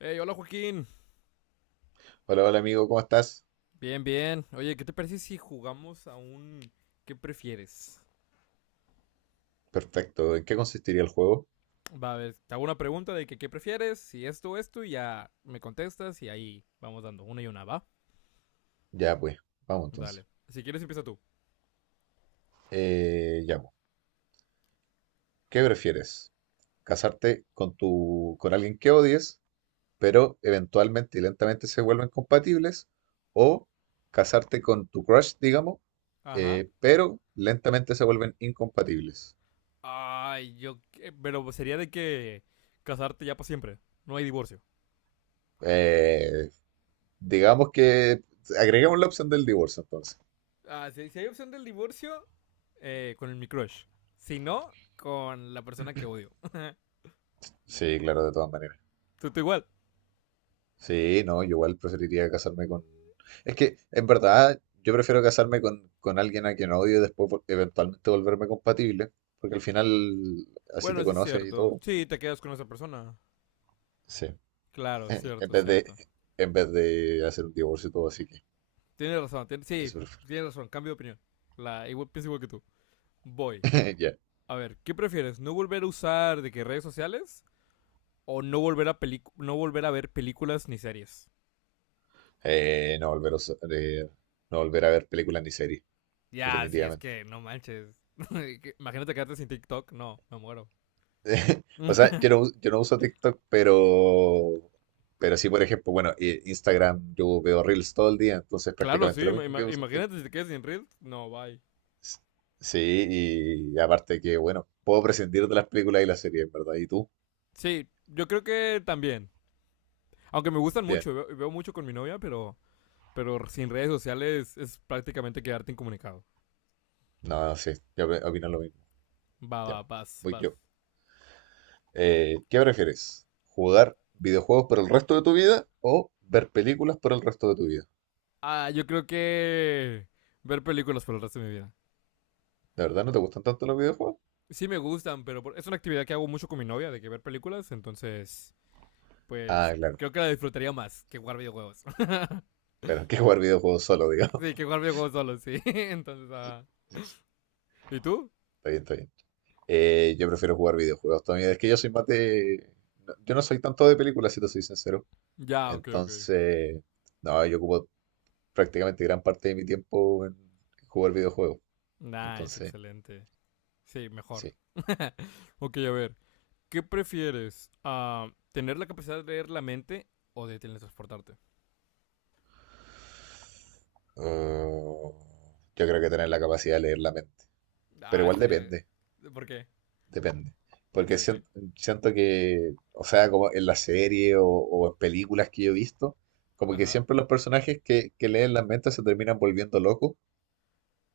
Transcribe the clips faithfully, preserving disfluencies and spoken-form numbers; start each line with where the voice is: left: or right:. left: Hey, hola Joaquín.
right: Hola, hola amigo, ¿cómo estás?
left: Bien, bien. Oye, ¿qué te parece si jugamos a un ¿qué prefieres?
right: Perfecto. ¿En qué consistiría el juego?
left: Va a ver, te hago una pregunta de que ¿qué prefieres? Si esto, esto, y ya me contestas y ahí vamos dando una y una, ¿va?
right: Ya pues, vamos entonces.
left: Dale. Si quieres, empieza tú.
right: Eh, ya pues. ¿Qué prefieres? ¿Casarte con tu, con alguien que odies, pero eventualmente y lentamente se vuelven compatibles? ¿O casarte con tu crush, digamos,
left: Ajá.
right: eh, pero lentamente se vuelven incompatibles?
left: Ay, yo. qué- Pero sería de que casarte ya para siempre. No hay divorcio.
right: Eh, digamos que agregamos la opción del divorcio entonces.
left: Ah, si, si hay opción del divorcio, eh, con el mi crush. Si no, con la persona que odio.
right: Sí, claro, de todas maneras.
left: Tú, tú igual.
right: Sí, no, yo igual preferiría casarme con... Es que, en verdad, yo prefiero casarme con, con alguien a quien odio y después vol- eventualmente volverme compatible, porque al final así
left: Bueno,
right: te
left: sí es
right: conoces y
left: cierto.
right: todo.
left: Sí, te quedas con esa persona.
right: Sí.
left: Claro,
right: En
left: cierto,
right: vez de,
left: cierto.
right: en vez de hacer un divorcio y todo, así que
left: Tienes razón, tien- sí,
right: eso prefiero.
left: tienes razón, cambio de opinión. La, igual, pienso igual que tú. Voy.
right: Ya.
left: A ver, ¿qué prefieres? ¿No volver a usar de que redes sociales? ¿O no volver a pelic- no volver a ver películas ni series?
right: Eh, no volver a, us- eh, no volver a ver películas ni series,
left: Ya, sí, es
right: definitivamente.
left: que no manches. imagínate quedarte sin TikTok, no, me muero.
right: O sea, yo no, yo no uso TikTok, pero... Pero sí, por ejemplo, bueno, eh, Instagram, yo veo Reels todo el día, entonces
left: claro, sí,
right: prácticamente lo mismo que
left: ima-
right: usar TikTok.
left: imagínate si te quedas sin Reels, no, bye.
right: S- Sí, y aparte que, bueno, puedo prescindir de las películas y las series, ¿verdad? ¿Y tú?
left: Sí, yo creo que también. Aunque me gustan
right: Bien.
left: mucho, veo, veo mucho con mi novia, pero, pero sin redes sociales es prácticamente quedarte incomunicado.
right: No, no, sí, yo opi- opino lo mismo.
left: Va,
right: Ya,
left: va, vas,
right: voy
left: vas.
right: yo. Eh, ¿qué prefieres? ¿Jugar videojuegos por el resto de tu vida o ver películas por el resto de tu vida?
left: Ah, yo creo que ver películas por el resto de mi vida.
right: ¿De verdad no te gustan tanto los videojuegos?
left: Sí me gustan, pero por- es una actividad que hago mucho con mi novia, de que ver películas, entonces,
right: Ah,
left: pues,
right: claro,
left: creo que la disfrutaría más que jugar videojuegos.
right: claro, que jugar videojuegos solo, digamos.
left: sí, que jugar videojuegos solo, sí. entonces, ah.
right: Está
left: ¿Y tú?
right: bien, está bien. Eh, yo prefiero jugar videojuegos también. Es que yo soy más de... No, yo no soy tanto de películas, si te soy sincero.
left: Ya, ok, ok.
right: Entonces, no, yo ocupo prácticamente gran parte de mi tiempo en jugar videojuegos.
left: Nice,
right: Entonces,
left: excelente. Sí, mejor.
right: sí.
left: Ok, a ver, ¿qué prefieres? Ah, ¿tener la capacidad de leer la mente o de teletransportarte?
right: Uh, yo creo que tener la capacidad de leer la mente. Pero
left: Ah,
right: igual
left: estaría...
right: depende,
left: ¿Por qué?
right: depende.
left: ¿De qué,
right: Porque
left: de qué?
right: siento, siento que, o sea, como en la serie o, o en películas que yo he visto, como que
left: Ajá.
right: siempre los personajes que, que leen las mentes se terminan volviendo locos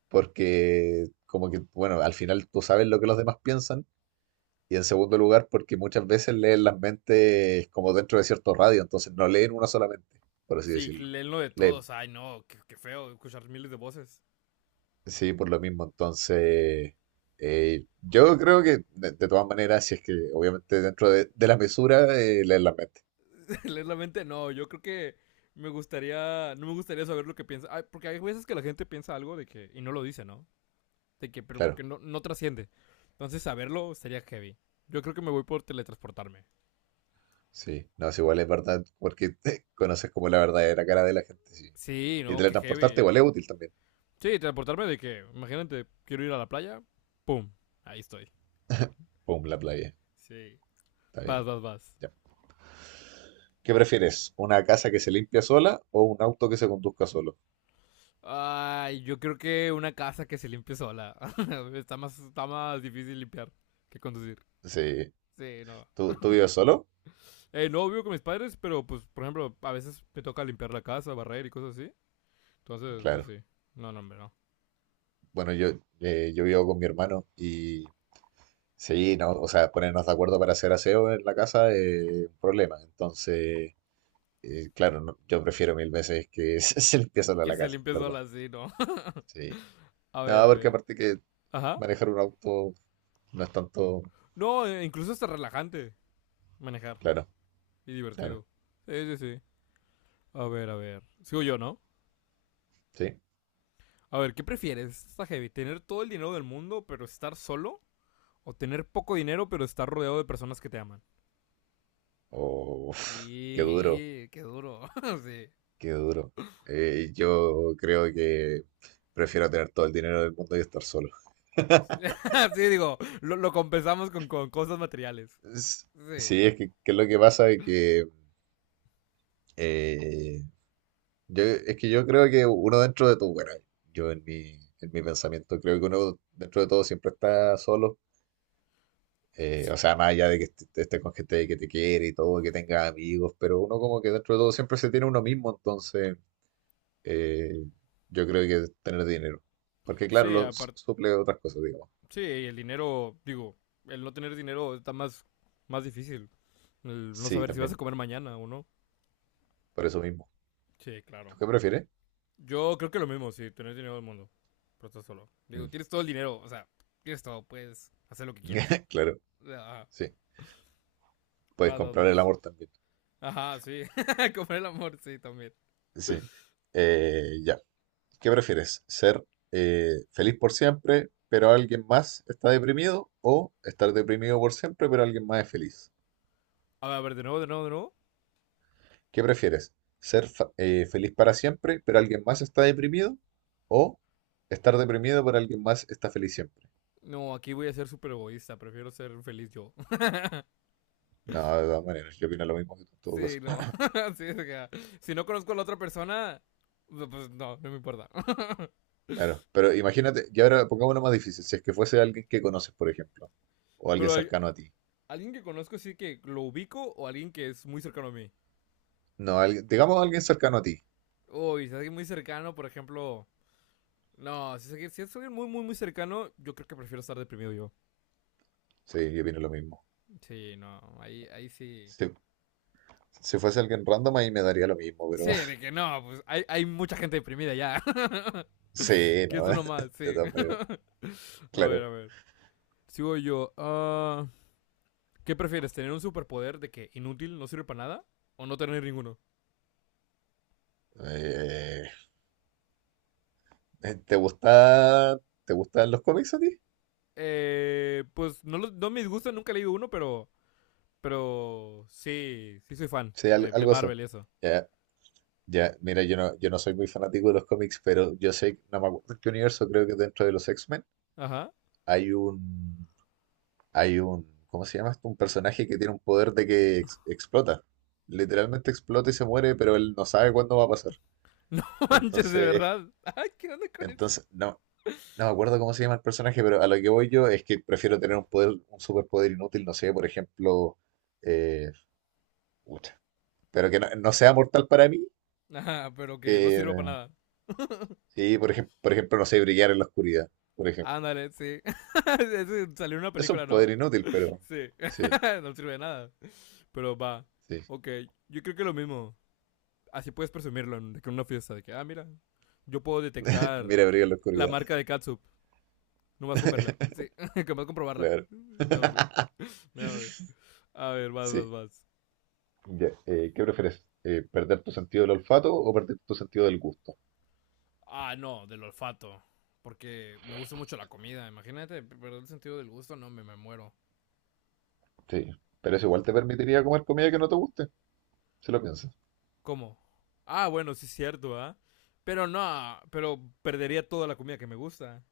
right: porque como que, bueno, al final tú sabes lo que los demás piensan. Y en segundo lugar, porque muchas veces leen las mentes como dentro de cierto radio, entonces no leen una sola mente, por así
left: Sí,
right: decirlo.
left: leen lo de
right: Leen,
left: todos. Ay, no, qué, qué feo escuchar miles de voces.
right: sí, por lo mismo. Entonces, eh, yo creo que de, de todas maneras, si es que obviamente dentro de, de la mesura, eh, leen las mentes.
left: leer la mente, no. Yo creo que me gustaría, no me gustaría saber lo que piensa. Ay, porque hay veces que la gente piensa algo de que, y no lo dice, ¿no? De que, pero que
right: Claro,
left: no, no trasciende. Entonces, saberlo sería heavy. Yo creo que me voy por teletransportarme.
right: sí. No, es igual es verdad, porque te conoces como la verdadera cara de la gente, sí.
left: Sí,
right: Y
left: no, qué
right: teletransportarte igual
left: heavy.
right: es útil también.
left: Sí, transportarme de que, imagínate, quiero ir a la playa, pum, ahí estoy.
right: Pum, la playa.
left: Sí.
right: Está
left: Vas,
right: bien.
left: vas, vas.
right: Ya. ¿Qué prefieres? ¿Una casa que se limpia sola o un auto que se conduzca solo?
left: Ay, yo creo que una casa que se limpie sola. está más, está más difícil limpiar que conducir.
right: Sí,
left: Sí, no.
right: ¿Tú, tú vives solo?
left: Eh, no vivo con mis padres, pero pues, por ejemplo, a veces me toca limpiar la casa, barrer y cosas así. Entonces, pues
right: Claro.
left: sí. No, no, hombre, no.
right: Bueno, yo, eh, yo vivo con mi hermano y sí, no, o sea, ponernos de acuerdo para hacer aseo en la casa es un problema. Entonces, eh, claro, no, yo prefiero mil veces que se, se limpie sola
left: Que
right: la
left: se
right: casa, en
left: limpie
right: ¿verdad?
left: sola sí, no.
right: Sí.
left: a ver,
right: No,
left: a
right: porque
left: ver.
right: aparte que
left: Ajá.
right: manejar un auto no es tanto,
left: No, eh, incluso hasta relajante manejar
right: claro,
left: y
right: claro,
left: divertido. Sí, sí, sí. A ver, a ver. Sigo yo, ¿no?
right: sí.
left: A ver, ¿qué prefieres? Está heavy. ¿Tener todo el dinero del mundo, pero estar solo? ¿O tener poco dinero, pero estar rodeado de personas que te aman?
right: O qué duro,
left: Y qué duro. sí.
right: qué duro. Eh, yo creo que prefiero tener todo el dinero del mundo y estar solo.
left: sí, digo, lo, lo compensamos con, con cosas materiales.
right: Es-
left: Sí.
right: Sí, es que, que es lo que pasa es que eh, yo, es que yo creo que uno dentro de todo, bueno, yo en mi, en mi pensamiento creo que uno dentro de todo siempre está solo, eh, o
left: Sí,
right: sea, más allá de que est- estés con gente que te quiere y todo, que tengas amigos, pero uno como que dentro de todo siempre se tiene uno mismo, entonces eh, yo creo que tener dinero, porque claro,
left: sí,
right: lo su-
left: aparte,
right: suple otras cosas, digamos.
left: sí, el dinero, digo, el no tener dinero está más, más difícil. El no
right: Sí,
left: saber si vas a
right: también,
left: comer mañana o no.
right: por eso mismo.
left: Sí,
right: ¿Tú
left: claro.
right: qué prefieres?
left: Yo creo que lo mismo, sí, tener dinero del mundo. Pero estás solo. Digo,
right: Mm.
left: tienes todo el dinero, o sea, tienes todo, puedes hacer lo que quieras.
right: Claro,
left: Ajá,
right: sí, puedes
left: vas, vas,
right: comprar el
left: vas.
right: amor también.
left: Ajá, sí. comer el amor, sí, también.
right: Sí. Eh, ya. ¿Qué prefieres? ¿Ser eh, feliz por siempre, pero alguien más está deprimido? ¿O estar deprimido por siempre, pero alguien más es feliz?
left: A ver, a ver, de nuevo, de nuevo, de nuevo.
right: ¿Qué prefieres? ¿Ser fa- eh, feliz para siempre, pero alguien más está deprimido? ¿O estar deprimido, pero alguien más está feliz siempre?
left: No, aquí voy a ser súper egoísta, prefiero ser feliz yo.
right: No, de todas maneras, yo opino lo mismo que tú en todo
left: Sí,
right: caso.
left: no. Sí, o sea, si no conozco a la otra persona, no, pues no, no me importa.
right: Claro, pero imagínate, y ahora pongamos una más difícil, si es que fuese alguien que conoces, por ejemplo, o alguien
left: Pero hay-
right: cercano a ti.
left: alguien que conozco sí que lo ubico o alguien que es muy cercano a mí.
right: No, alguien, digamos alguien cercano a ti.
left: Uy, si es alguien muy cercano, por ejemplo... No, si es, alguien, si es alguien muy, muy, muy cercano, yo creo que prefiero estar deprimido yo.
right: Sí, yo opino lo mismo.
left: Sí, no, ahí, ahí sí.
right: Sí, si fuese alguien random ahí me daría lo mismo, pero
left: Sí, de que no, pues hay, hay mucha gente deprimida ya.
right: sí,
left: que
right: ¿no?
left: es uno más,
right: De
left: sí.
right: todas maneras,
left: a ver,
right: claro.
left: a ver. Sigo yo. Ah... ¿Qué prefieres? ¿Tener un superpoder de que inútil, no sirve para nada? ¿O no tener ninguno?
right: Eh, ¿Te gusta, te gustan los cómics a ti?
left: Eh, pues no, no me disgusta, nunca he leído uno, pero. Pero. Sí, sí soy fan
right: Sí, al-
left: de, de
right: algo así.
left: Marvel y eso.
right: Ya, ya, mira, yo no, yo no soy muy fanático de los cómics, pero yo sé, no me acuerdo en qué universo, creo que dentro de los X-Men
left: Ajá.
right: hay un, hay un, ¿cómo se llama esto? Un personaje que tiene un poder de que ex- explota. Literalmente explota y se muere, pero él no sabe cuándo va a pasar.
left: No manches, de
right: Entonces,
left: verdad. Ay, ¿qué onda con eso?
right: entonces, no, no me acuerdo cómo se llama el personaje, pero a lo que voy yo es que prefiero tener un poder, un superpoder inútil, no sé, por ejemplo, eh, pucha, pero que no, no sea mortal para mí,
left: Ajá, pero que no
right: que
left: sirva para nada.
right: sí, por ejemplo, por ejemplo, no sé, brillar en la oscuridad, por ejemplo.
left: Ándale, sí. Ese salió en una
right: Es un
left: película, ¿no?
right: poder inútil, pero
left: Sí.
right: sí,
left: no sirve de nada. Pero va.
right: sí.
left: Ok, yo creo que lo mismo. Así puedes presumirlo de que en una fiesta. De que, ah, mira, yo puedo detectar
right: Mira, brillar en la
left: la
right: oscuridad,
left: marca de catsup. Nomás con verla. Sí, nomás comprobarla.
right: claro,
left: No, hombre. No, hombre. A ver, vas, vas,
right: sí.
left: vas.
right: Ya, eh, ¿qué prefieres? Eh, ¿perder tu sentido del olfato o perder tu sentido del gusto?
left: Ah, no, del olfato. Porque me gusta mucho la comida. Imagínate, perder el sentido del gusto, no, me, me muero.
right: Sí, pero eso igual te permitiría comer comida que no te guste, si lo piensas.
left: ¿Cómo? Ah, bueno, sí es cierto, ¿ah? ¿Eh? Pero no, pero perdería toda la comida que me gusta.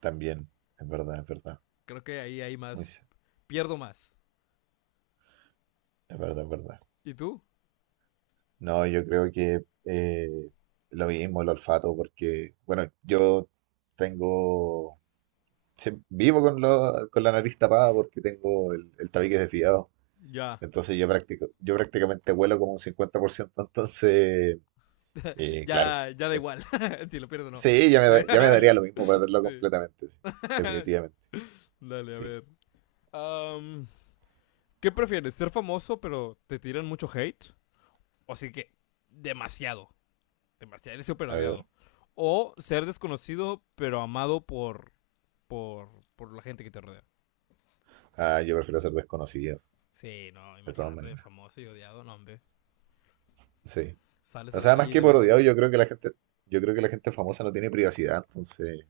right: También, es verdad, es verdad.
left: Creo que ahí hay
right: Muy,
left: más. Pierdo más.
right: es verdad, es verdad.
left: ¿Y tú?
right: No, yo creo que eh, lo mismo, el olfato, porque, bueno, yo tengo, sí, vivo con, lo- con la nariz tapada porque tengo el, el tabique desviado.
left: Ya.
right: Entonces yo, practico, yo prácticamente huelo como un cincuenta por ciento. Entonces, eh, claro.
left: Ya, ya da
right: eh,
left: igual. si lo pierdo no.
right: sí, ya me,
left: Sí,
right: da- ya me daría
left: ya.
right: lo mismo perderlo
left: Sí.
right: completamente, sí, definitivamente.
left: Dale, a
right: Sí,
left: ver. Am, ¿Qué prefieres? ¿Ser famoso pero te tiran mucho hate? O sea que demasiado, demasiado, eres súper
right: a ver.
left: odiado. O ser desconocido pero amado por, por, por la gente que te rodea.
right: Ah, yo prefiero ser desconocido,
left: Sí, no,
right: de todas
left: imagínate,
right: maneras.
left: famoso y odiado, no, hombre.
right: Sí.
left: Sales
right: O
left: a la
right: sea, más
left: calle y te
right: que por odiado,
left: avientan.
right: yo creo que la gente, yo creo que la gente famosa no tiene privacidad, entonces,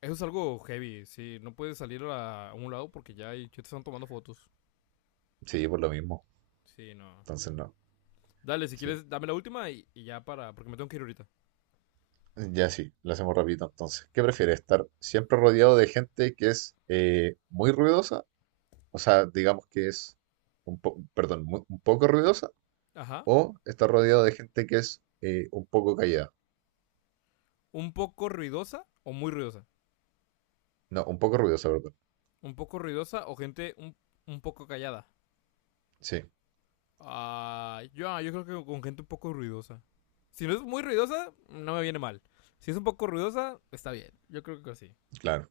left: Eso es algo heavy, sí. No puedes salir a, a un lado porque ya, hay, te están tomando fotos.
right: sí, por lo mismo.
left: Sí, no.
right: Entonces, no,
left: Dale, si
right: sí.
left: quieres, dame la última y, y ya para, porque me tengo que ir ahorita.
right: Ya sí, lo hacemos rapidito entonces. ¿Qué prefieres? ¿Estar siempre rodeado de gente que es eh, muy ruidosa? O sea, digamos que es un po- perdón, muy- un poco ruidosa,
left: Ajá.
right: o estar rodeado de gente que es eh, un poco callada.
left: ¿Un poco ruidosa o muy ruidosa?
right: No, un poco ruidosa, perdón.
left: ¿Un poco ruidosa o gente un, un poco callada?
right: Sí,
left: Ah, yo, ah, yo creo que con gente un poco ruidosa. Si no es muy ruidosa, no me viene mal. Si es un poco ruidosa, está bien. Yo creo que sí.
right: claro,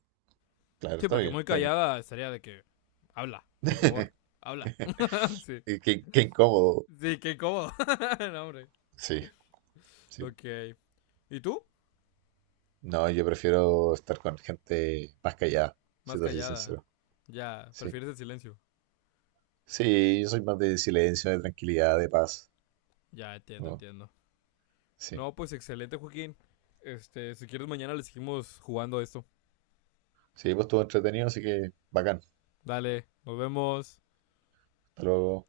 right: claro,
left: Sí,
right: está
left: porque
right: bien,
left: muy
right: está bien.
left: callada estaría de que habla, por favor, habla. sí.
right: Qué, qué incómodo.
left: Sí, qué cómodo. no, hombre.
right: Sí, sí,
left: Ok. ¿Y tú?
right: no, yo prefiero estar con gente más callada,
left: Más
right: si te soy
left: callada.
right: sincero.
left: Ya,
right: Sí.
left: prefieres el silencio.
right: Sí, yo soy más de silencio, de tranquilidad, de paz.
left: Ya, entiendo,
right: ¿No?
left: entiendo.
right: Sí.
left: No, pues excelente, Joaquín. Este, si quieres mañana le seguimos jugando a esto.
right: Sí, pues estuvo entretenido, así que bacán.
left: Dale, nos vemos.
right: Hasta luego.